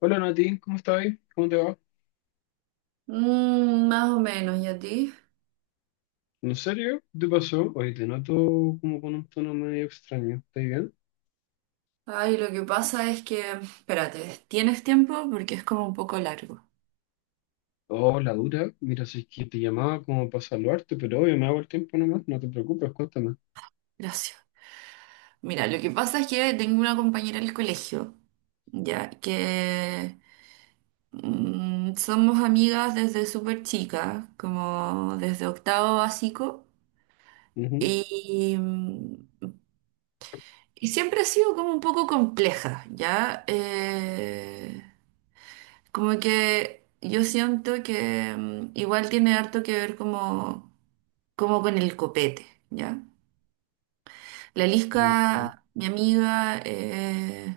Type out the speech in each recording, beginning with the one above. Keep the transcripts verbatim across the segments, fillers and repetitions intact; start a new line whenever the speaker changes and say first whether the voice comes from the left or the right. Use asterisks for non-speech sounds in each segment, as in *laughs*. left: Hola Nati, ¿cómo estás? ¿Cómo te va?
right: Mm, más o menos, ¿y a ti?
left: ¿En serio? ¿Qué te pasó? Oye, te noto como con un tono medio extraño. ¿Estás bien?
right: Ay, lo que pasa es que, espérate, ¿tienes tiempo? Porque es como un poco largo.
left: Oh, la dura. Mira, si es que te llamaba como para saludarte, pero obvio, me hago el tiempo nomás. No te preocupes, cuéntame.
right: Gracias. Mira, lo que pasa es que tengo una compañera del colegio, ya, que mm, somos amigas desde súper chica, como desde octavo básico,
left: Ujú.
right: y, mm, y siempre ha sido como un poco compleja, ¿ya? Eh, Como que yo siento que mm, igual tiene harto que ver como, como con el copete, ¿ya? La
left: Ok.
right: Lisca, mi amiga, eh,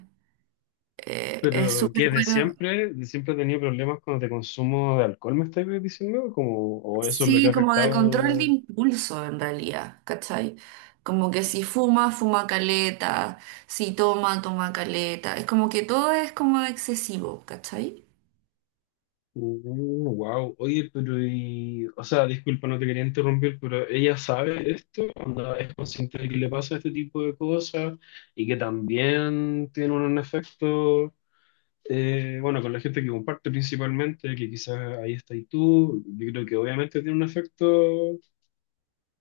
right: eh, es
left: Pero,
right: súper
left: ¿qué? ¿De
right: buena.
left: siempre? ¿De siempre he tenido problemas cuando te consumo de alcohol, me estás diciendo? Como, ¿o eso es lo que ha
right: Sí, como de control de
left: afectado?
right: impulso en realidad, ¿cachai? Como que si fuma, fuma caleta, si toma, toma caleta. Es como que todo es como excesivo, ¿cachai?
left: Wow. Oye, pero y, o sea, disculpa, no te quería interrumpir, pero ella sabe esto, ¿onda es consciente de que le pasa este tipo de cosas y que también tiene un efecto, eh, bueno, con la gente que comparte principalmente, que quizás ahí está y tú, yo creo que obviamente tiene un efecto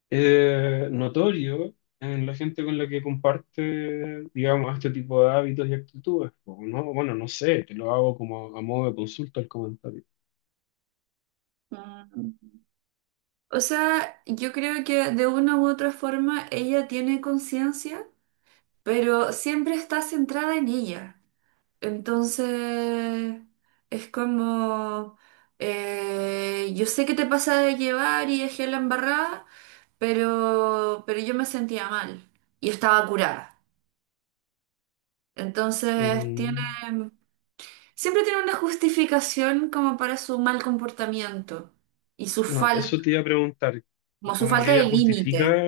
left: eh, notorio en la gente con la que comparte, digamos, este tipo de hábitos y actitudes, ¿no? Bueno, no sé, te lo hago como a modo de consulta el comentario.
right: Mm. O sea, yo creo que de una u otra forma ella tiene conciencia, pero siempre está centrada en ella. Entonces, es como, eh, yo sé que te pasa de llevar y dejé la embarrada, pero, pero yo me sentía mal y estaba curada. Entonces, tiene,
left: Mm.
right: siempre tiene una justificación como para su mal comportamiento y su
left: No, eso
right: falta,
left: te iba a preguntar,
right: como su
left: como que
right: falta de
left: ella justifica,
right: límite.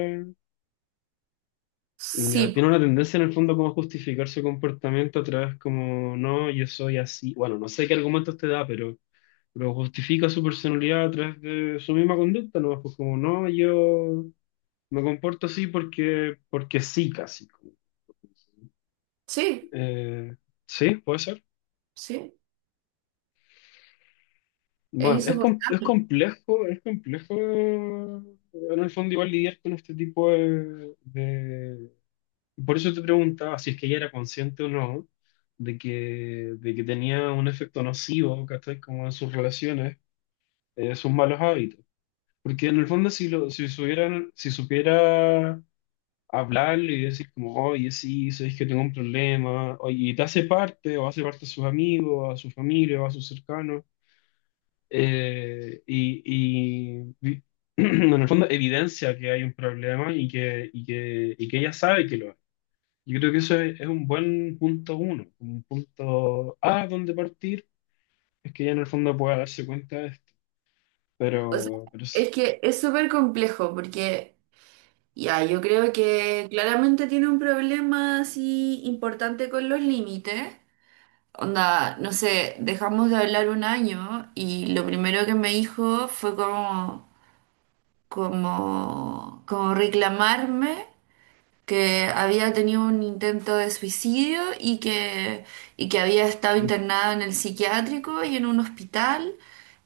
right: Sí,
left: ya tiene
right: po.
left: una tendencia en el fondo como a justificar su comportamiento a través como, no, yo soy así, bueno, no sé qué argumentos te da, pero, pero justifica su personalidad a través de su misma conducta, ¿no? Pues como, no, yo me comporto así porque, porque sí, casi.
right: Sí,
left: Eh, sí, puede ser.
right: sí, es
left: Bueno, es, com- es
right: insoportable.
left: complejo, es complejo en el fondo igual lidiar con este tipo de, por eso te preguntaba si es que ella era consciente o no de que, de que tenía un efecto nocivo, ¿cachai? Como en sus relaciones, eh, sus malos hábitos. Porque en el fondo, si, lo, si, supieran- si supiera hablar y decir como, oye, sí, sabéis que tengo un problema, oye, y te hace parte, o hace parte a sus amigos, a su familia, o a sus cercanos, eh, y, y y *clears throat* en el fondo evidencia que hay un problema y que, y que, y que ella sabe que lo hay. Yo creo que eso es, es un buen punto uno, un punto A donde partir, es que ya en el fondo pueda darse cuenta de esto,
right: O sea,
left: pero, pero
right: es
left: es,
right: que es súper complejo porque ya, yo creo que claramente tiene un problema así importante con los límites. Onda, no sé, dejamos de hablar un año y lo primero que me dijo fue como, como, como reclamarme que había tenido un intento de suicidio y que, y que había estado
left: uf,
right: internado en el psiquiátrico y en un hospital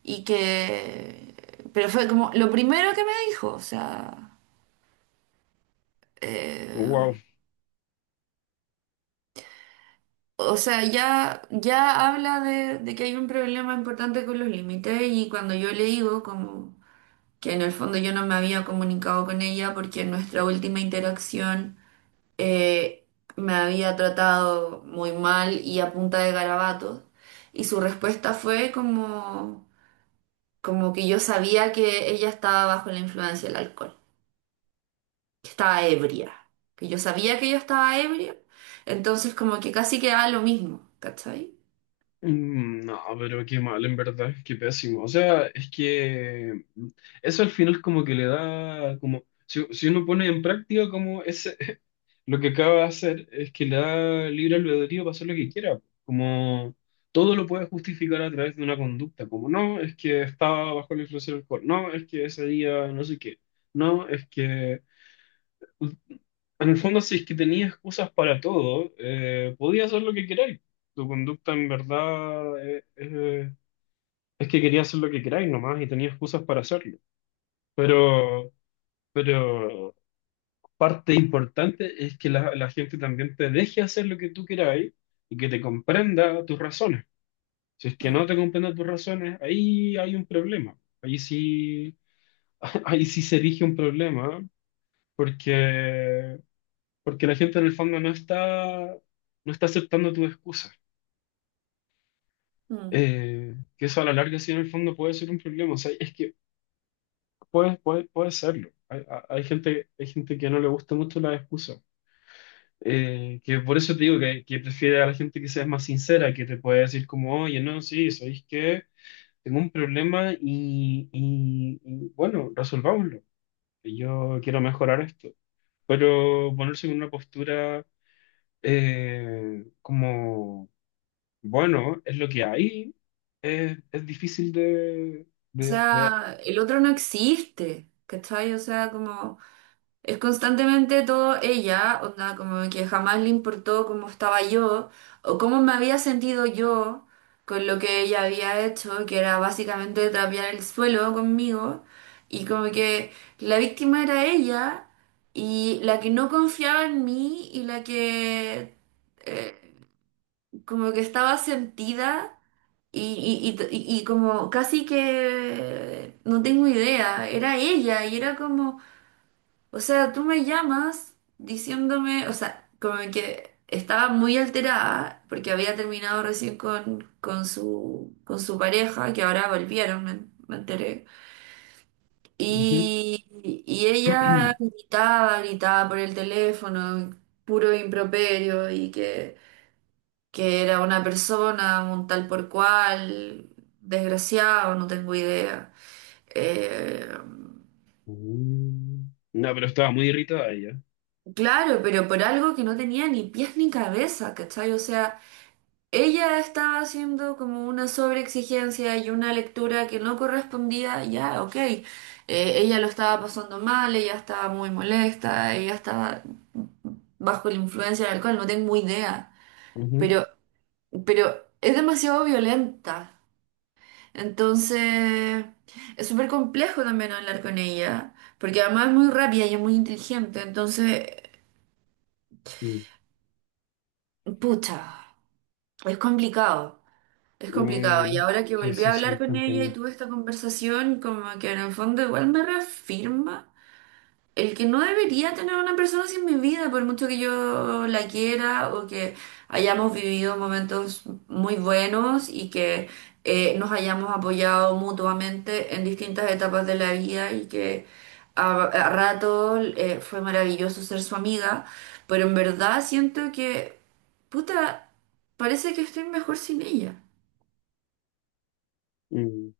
right: y que... Pero fue como lo primero que me dijo, o sea...
left: wow.
right: eh, o sea, ya, ya habla de, de que hay un problema importante con los límites, y cuando yo le digo como que en el fondo yo no me había comunicado con ella porque en nuestra última interacción... eh, me había tratado muy mal y a punta de garabatos. Y su respuesta fue como, como que yo sabía que ella estaba bajo la influencia del alcohol, que estaba ebria, que yo sabía que ella estaba ebria, entonces como que casi quedaba lo mismo, ¿cachai?
left: Mm, no, pero qué mal, en verdad, qué pésimo, o sea, es que mm, eso al final como que le da, como, si, si uno pone en práctica como ese, lo que acaba de hacer es que le da libre albedrío para hacer lo que quiera. Como todo lo puede justificar a través de una conducta. Como no, es que estaba bajo la influencia del alcohol. No, es que ese día no sé qué. No, es que. En el fondo, si es que tenía excusas para todo, eh, podía hacer lo que queráis. Tu conducta en verdad eh, eh, es que quería hacer lo que queráis nomás y tenía excusas para hacerlo. Pero. Pero parte importante es que la, la gente también te deje hacer lo que tú quieras y que te comprenda tus razones. Si es que
right: Mm,
left: no te comprende tus razones, ahí hay un problema. Ahí sí, *laughs* ahí sí se erige un problema, porque, porque la gente en el fondo no está, no está aceptando tus excusas.
right: mm.
left: Eh, que eso a la larga sí en el fondo puede ser un problema. O sea, es que puede, puede, puede serlo. Hay, hay hay gente, hay gente que no le gusta mucho las excusas. Eh, que por eso te digo que, que prefiere a la gente que sea más sincera, que te puede decir como, oye, no, sí, sabéis que tengo un problema y, y- y, bueno, resolvámoslo. Yo quiero mejorar esto. Pero ponerse en una postura eh, como, bueno, es lo que hay, eh, es difícil de...
right: O
left: de, de-
right: sea, el otro no existe, ¿cachai? O sea, como... Es constantemente todo ella, onda, como que jamás le importó cómo estaba yo o cómo me había sentido yo con lo que ella había hecho, que era básicamente trapear el suelo conmigo, y como que la víctima era ella y la que no confiaba en mí y la que eh, como que estaba sentida y, y, y, y como casi que no tengo idea, era ella y era como... O sea, tú me llamas diciéndome, o sea, como que estaba muy alterada porque había terminado recién con, con su, con su pareja, que ahora volvieron, me, me enteré.
left: Ujú.
right: Y, y ella
left: *clears throat*
right: gritaba, gritaba por el teléfono, puro improperio, y que, que era una persona, un tal por cual, desgraciado, no tengo idea. Eh,
left: Mm. No, pero estaba muy irritada ella.
right: Claro, pero por algo que no tenía ni pies ni cabeza, ¿cachai? O sea, ella estaba haciendo como una sobreexigencia y una lectura que no correspondía, ya, ok. Eh, ella lo estaba pasando mal, ella estaba muy molesta, ella estaba bajo la influencia del alcohol, no tengo idea.
left: Ujú.
right: Pero, pero es demasiado violenta. Entonces, es súper complejo también hablar con ella, porque además es muy rápida y es muy inteligente, entonces,
left: Mm.
right: pucha. Es complicado, es complicado. Y
left: Mm,
right: ahora que
left: sí,
right: volví
left: sí,
right: a hablar
left: sí,
right: con ella y
left: entiendo.
right: tuve esta conversación, como que en el fondo igual me reafirma el que no debería tener una persona así en mi vida, por mucho que yo la quiera o que hayamos vivido momentos muy buenos y que eh, nos hayamos apoyado mutuamente en distintas etapas de la vida y que a, a rato eh, fue maravilloso ser su amiga, pero en verdad siento que, puta, parece que estoy mejor sin ella.
left: Mm.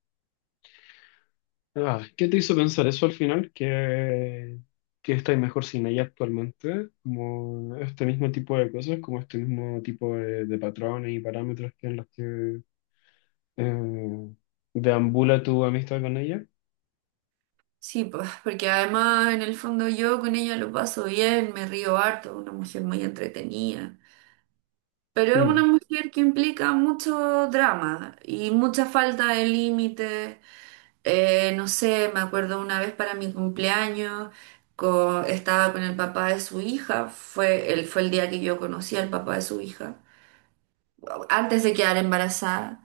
left: Ah, ¿qué te hizo pensar eso al final? Que, que estáis mejor sin ella actualmente, como este mismo tipo de cosas, como este mismo tipo de, de patrones y parámetros que en los que eh, deambula tu amistad con ella.
right: Sí, pues, porque además en el fondo yo con ella lo paso bien, me río harto, una mujer muy entretenida. Pero es
left: Mm,
right: una mujer que implica mucho drama y mucha falta de límite. Eh, no sé, me acuerdo una vez para mi cumpleaños, co- estaba con el papá de su hija, fue el, fue el día que yo conocí al papá de su hija, antes de quedar embarazada.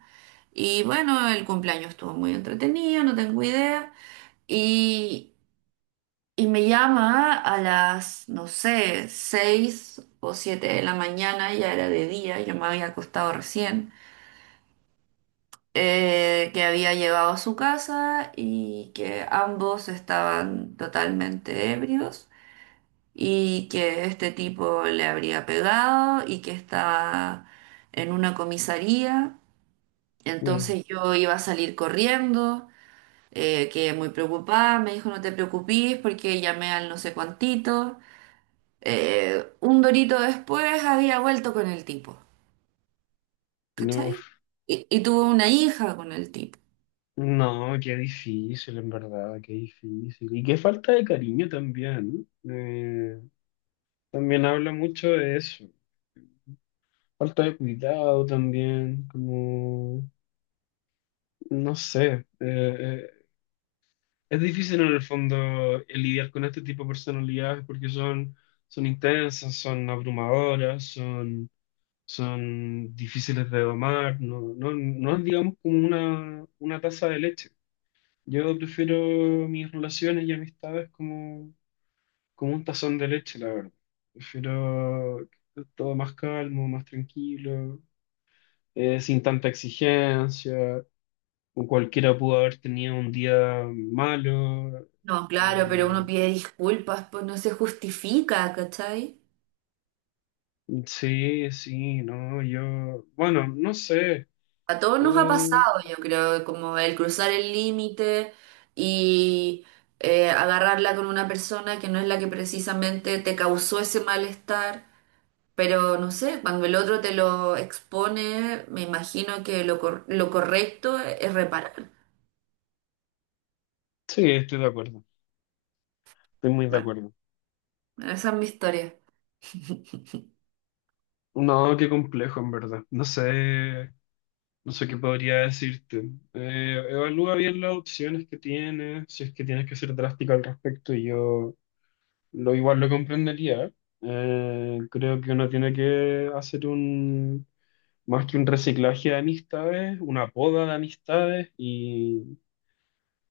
right: Y bueno, el cumpleaños estuvo muy entretenido, no tengo idea. Y, y me llama a las, no sé, seis o siete de la mañana, ya era de día, yo me había acostado recién. eh, que había llevado a su casa y que ambos estaban totalmente ebrios y que este tipo le habría pegado y que estaba en una comisaría.
left: mm.
right: Entonces yo iba a salir corriendo, eh, quedé muy preocupada, me dijo no te preocupes porque llamé al no sé cuantito. Eh, un dorito después había vuelto con el tipo,
left: No, uf.
right: ¿cachai? Y, y tuvo una hija con el tipo.
left: No, qué difícil, en verdad, qué difícil. Y qué falta de cariño también, ¿no? Eh, también habla mucho de eso. Falta de cuidado también, como... No sé, eh, eh, es difícil en el fondo eh, lidiar con este tipo de personalidades porque son, son intensas, son abrumadoras, son, son difíciles de domar, no, no, no es digamos como una, una taza de leche. Yo prefiero mis relaciones y amistades como, como un tazón de leche, la verdad. Prefiero todo más calmo, más tranquilo, eh, sin tanta exigencia, o cualquiera pudo haber tenido un día malo.
right: No, claro, pero uno
left: eh,
right: pide disculpas, pues no se justifica, ¿cachai?
left: sí, sí, no, yo, bueno, no sé.
right: A todos nos ha
left: eh,
right: pasado, yo creo, como el cruzar el límite y eh, agarrarla con una persona que no es la que precisamente te causó ese malestar. Pero no sé, cuando el otro te lo expone, me imagino que lo, cor- lo correcto es reparar.
left: sí, estoy de acuerdo, estoy muy de
right: Bueno,
left: acuerdo.
right: esa es mi historia.
left: No, qué complejo, en verdad. No sé, no sé qué podría decirte. Eh, evalúa bien las opciones que tienes, si es que tienes que ser drástico al respecto, y yo lo igual lo comprendería. Eh, creo que uno tiene que hacer un más que un reciclaje de amistades, una poda de amistades y,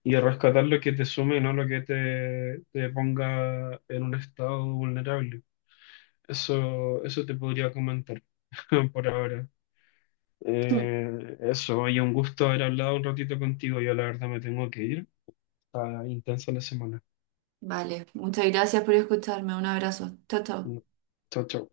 left: y rescatar lo que te sume, no lo que te, te ponga en un estado vulnerable. Eso, eso te podría comentar *laughs* por ahora.
right: *clears throat* *laughs*
left: Eh, eso, y un gusto haber hablado un ratito contigo. Yo la verdad me tengo que ir. Está intensa la semana.
right: Vale, muchas gracias por escucharme. Un abrazo. Chao, chao.
left: No. Chao, chao.